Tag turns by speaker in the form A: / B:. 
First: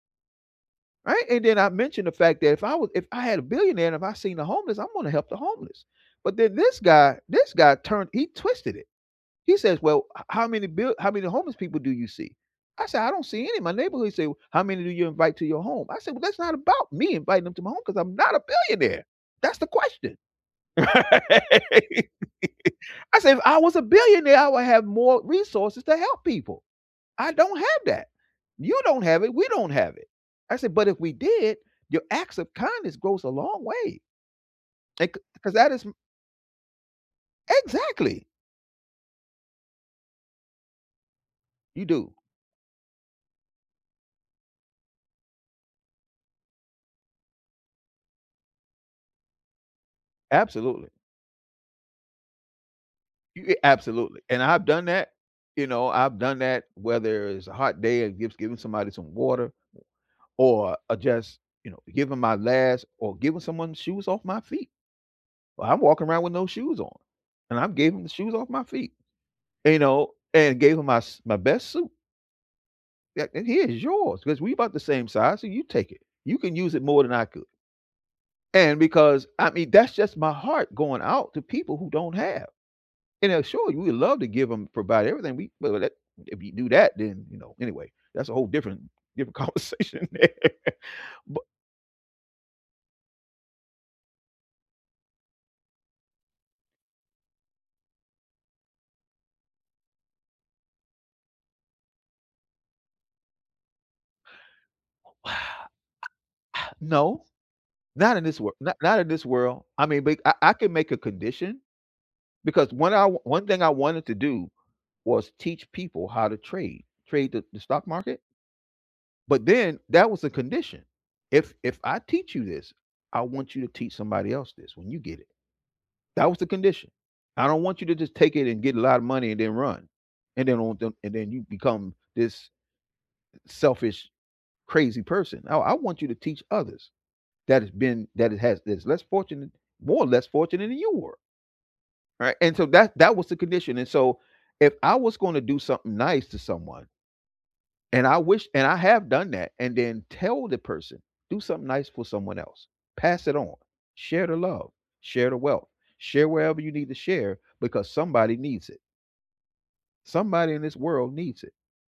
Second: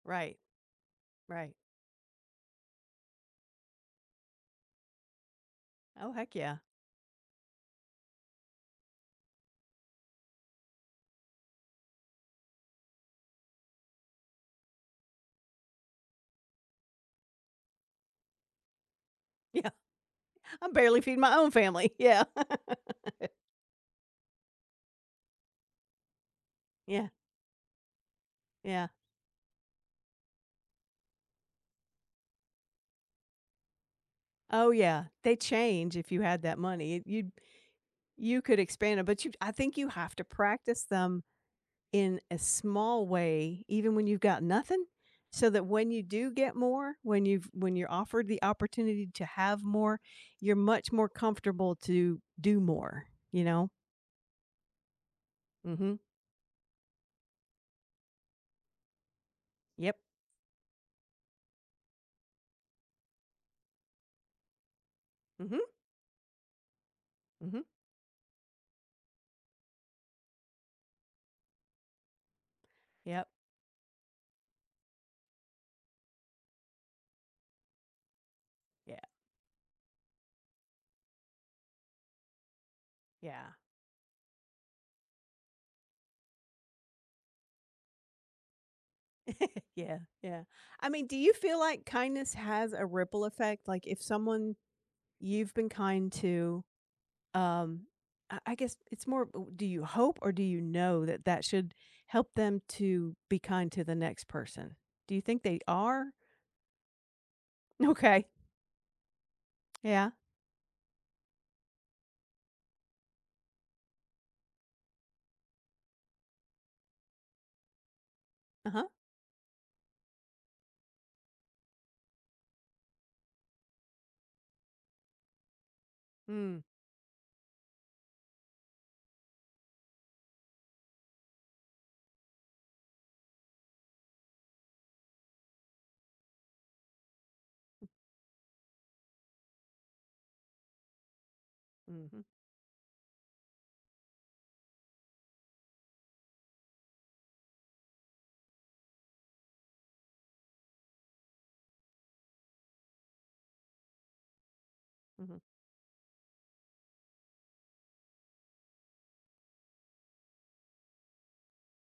A: Right.
B: Right? And
A: Right.
B: then I mentioned the fact that if I would if I had a billionaire and if I seen the homeless, I'm gonna help the homeless.
A: Oh, heck
B: But then
A: yeah.
B: this guy this guy turned he twisted it. He says, "Well, h how many bill how many homeless people do you see?" I said, "I don't see any in my neighborhood." He said, "How many do you invite to your home?" I said, "Well, that's not about me inviting them to my home 'cause I'm not a billionaire." That's the
A: Yeah.
B: question.
A: I'm barely feed my own
B: I
A: family. Yeah.
B: said, "If I was a billionaire, I would have more resources to help people.
A: Yeah.
B: I don't have that. You
A: Yeah.
B: don't have it. We don't have it." I said, "But if we did, your acts of kindness goes a long way."
A: Oh yeah.
B: Like,
A: They
B: 'cause that is m
A: change if you had that money. It you
B: Exactly.
A: You could expand it, but you I think you have to practice them
B: You do.
A: in a small way even when you've got nothing so that when you do get more, when you've when you're offered the opportunity to have more, you're
B: Absolutely.
A: much more comfortable to do more,
B: Y
A: you
B: a
A: know?
B: absolutely. And I've done that, you know,
A: Mhm.
B: I've done that, whether it's a hot day or just giving somebody some water
A: Yep.
B: or, uh, just, you know, giving my last or giving someone shoes off my feet.
A: Mhm.
B: Well, I'm walking around with no shoes on, and
A: Mhm.
B: I've gave 'em the shoes off my feet, you know, and gave 'em my s my best suit
A: Yep.
B: a and, "Here's yours 'cause we about the same size, so you take it. You can use it more than I could." And
A: Yeah.
B: because, I mean, that's just my heart going out to people who don't have. And, now
A: Yeah
B: sure, we love to give 'em provide everything. We well, let if you do that, then, you know, anyway, that's a whole different different
A: Yeah,
B: conversation.
A: yeah I mean do you
B: B
A: feel like kindness has a ripple effect like if someone you've been kind to, um, I I guess it's more u do you hope or do you know that that should help them to be kind to the next person? Do you
B: Wow.
A: think they are?
B: No. Not in
A: Okay.
B: this wor not in this world. I mean,
A: Yeah.
B: but I I can make a condition because one I one thing I wanted to do was teach people how to trade, trade the the stock market
A: Uh-huh.
B: but then that was the condition. "If if I teach you this, I want you to teach somebody else this when you get it." That was the
A: Mm.
B: condition. "I don't want you to just take it and get a lot of money and then run. And then on them and then you become this, eh, selfish, crazy person. I I want you to teach others that it's been that it has this less fortunate, more or less fortunate, than you were."
A: Mhm.
B: Right? And so that that was the condition. And so if I was gonna do something nice to someone and I wish and I have done that, and then tell the person, "Do something nice for someone else. Pass it on. Share the love. Share the
A: Mhm.
B: wealth. Share wherever you need to share, because somebody needs it." Somebody in this world needs it.